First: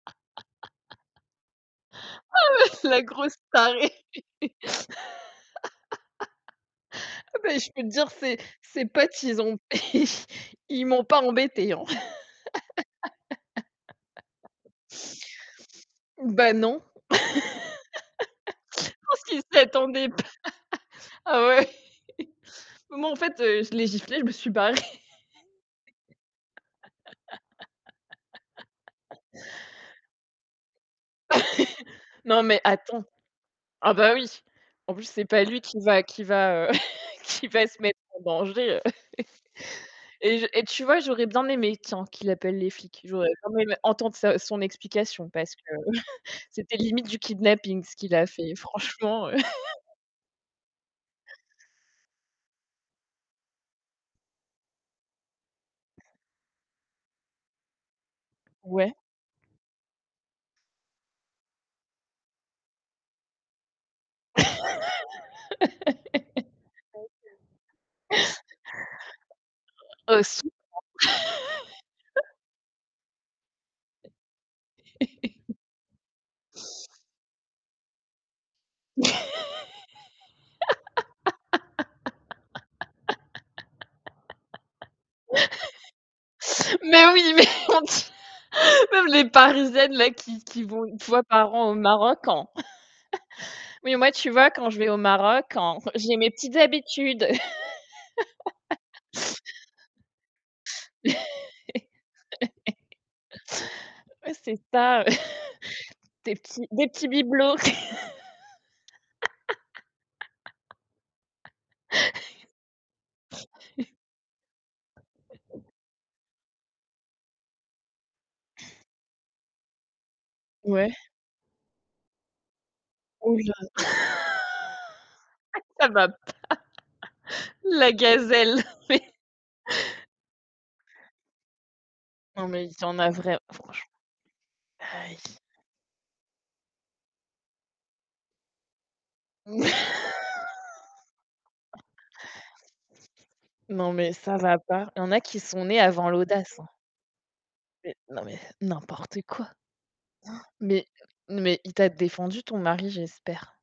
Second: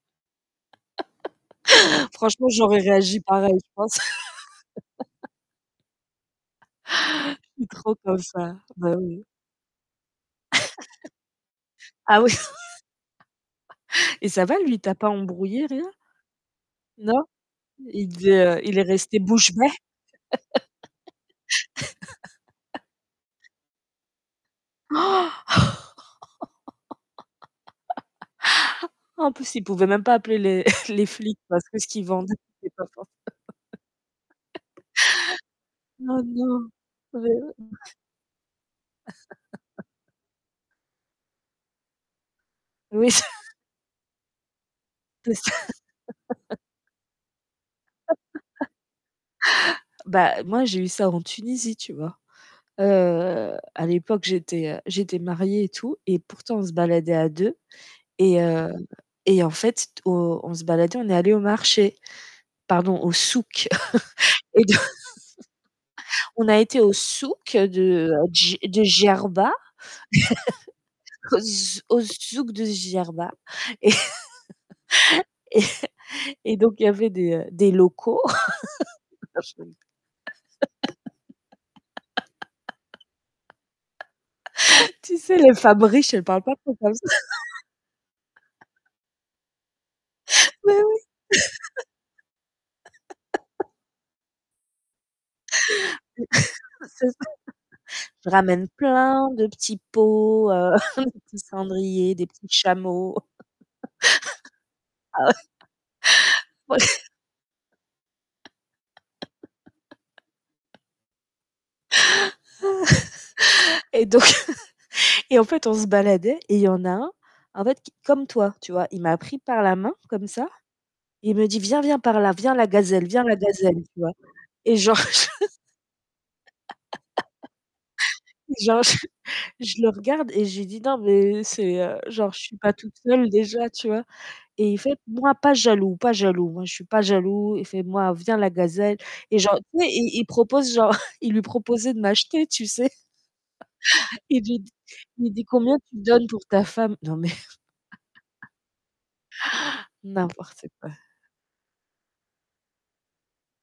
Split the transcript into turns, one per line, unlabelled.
Franchement, j'aurais
Oh mais, la
réagi
grosse
pareil, je
tarée.
pense.
Ah bah,
I
je peux te
trop
dire
comme
ses
ça.
ses
Bah
potes
oui.
ils ont ils m'ont pas embêté hein.
Ah, oui, et ça va, lui il t'a pas embrouillé rien?
Bah non. Je
Non. Il devait heu, il est resté
pense qu'ils
bouche
s'y
bé.
attendaient pas. Ah ouais. Bah moi, en fait, heu, je l'ai giflé, je me suis barrée.
En plus, il pouvait même pas appeler les les flics parce que ce qu'ils vendent
Non, mais
c'est pas
attends.
for
Ah, ben oui. En plus c'est pas lui qui va
Oh,
qui va, heu,
non. Mais
qui
heu
va se mettre en danger, heu, et je et tu vois, j'aurais bien aimé tiens qu'il appelle les flics.
Oui.
J'aurais bien aimé entendre sa son explication,
C'est ça
parce que c'était limite du kidnapping ce qu'il a fait franchement, heu.
Bah, moi j'ai eu ça en Tunisie, tu vois? Heu, à l'époque, j'étais, heu, j'étais mariée et tout et pourtant, on se baladait à 2, et heu
Ouais.
et en fait au on se baladait, on est allés au marché. Pardon au souk et donc on a été au souk de, heu, Dj de Djerba.
Heu, si.
Au z au zouk de Djerba, et et et donc il y avait des, heu, des locaux. [unintelligible] Tu sais, les femmes riches elles parlent pas trop comme ça?
Mais oui, mais, on t même les parisiennes là qui qui
Mais
vont,
oui.
1 fois par an au Maroc en «oui, mais moi, tu vois, quand je vais au Maroc en j'ai mes petites
C'est ça.
habitudes.»
Je ramène plein de petits pots, heu, des petits cendriers, des petits chameaux.
Ouais, c'est ça.
Ah ouais
Des petits
Bon
des
les
petits bibelots.
Et donc et en fait on se baladait et il y en a un en fait qui comme toi, tu vois, il m'a pris par la main comme ça.
Ouais.
Il me dit: «Viens, viens par là. Viens la gazelle, viens la
Ouh là.
gazelle». Tu vois? Et genre je
Ça va pas. La gazelle,
genre je
mais
je le regarde et je lui dis: «Non, mais c'est, heu» genre je
Non,
suis
mais
pas
il y
toute
en a
seule
vrai
déjà,
franch
tu vois et il fait:
aïe.
«Moi, pas jaloux, pas jaloux. Moi, je suis pas jaloux». Il fait: «Moi, viens la gazelle». Et genre tu sais il il il propose genre il lui proposait de m'acheter, tu sais.
Non, mais ça
Il lui
va
dit
pas. Il y en a
il
qui
dit:
sont
«Combien
nés
tu
avant
donnes pour
l'audace,
ta
hein.
femme?» Non, mais
Mais non, mais n'importe quoi.
n'importe
Mais
quoi.
mais il t'a défendu ton mari, j'espère.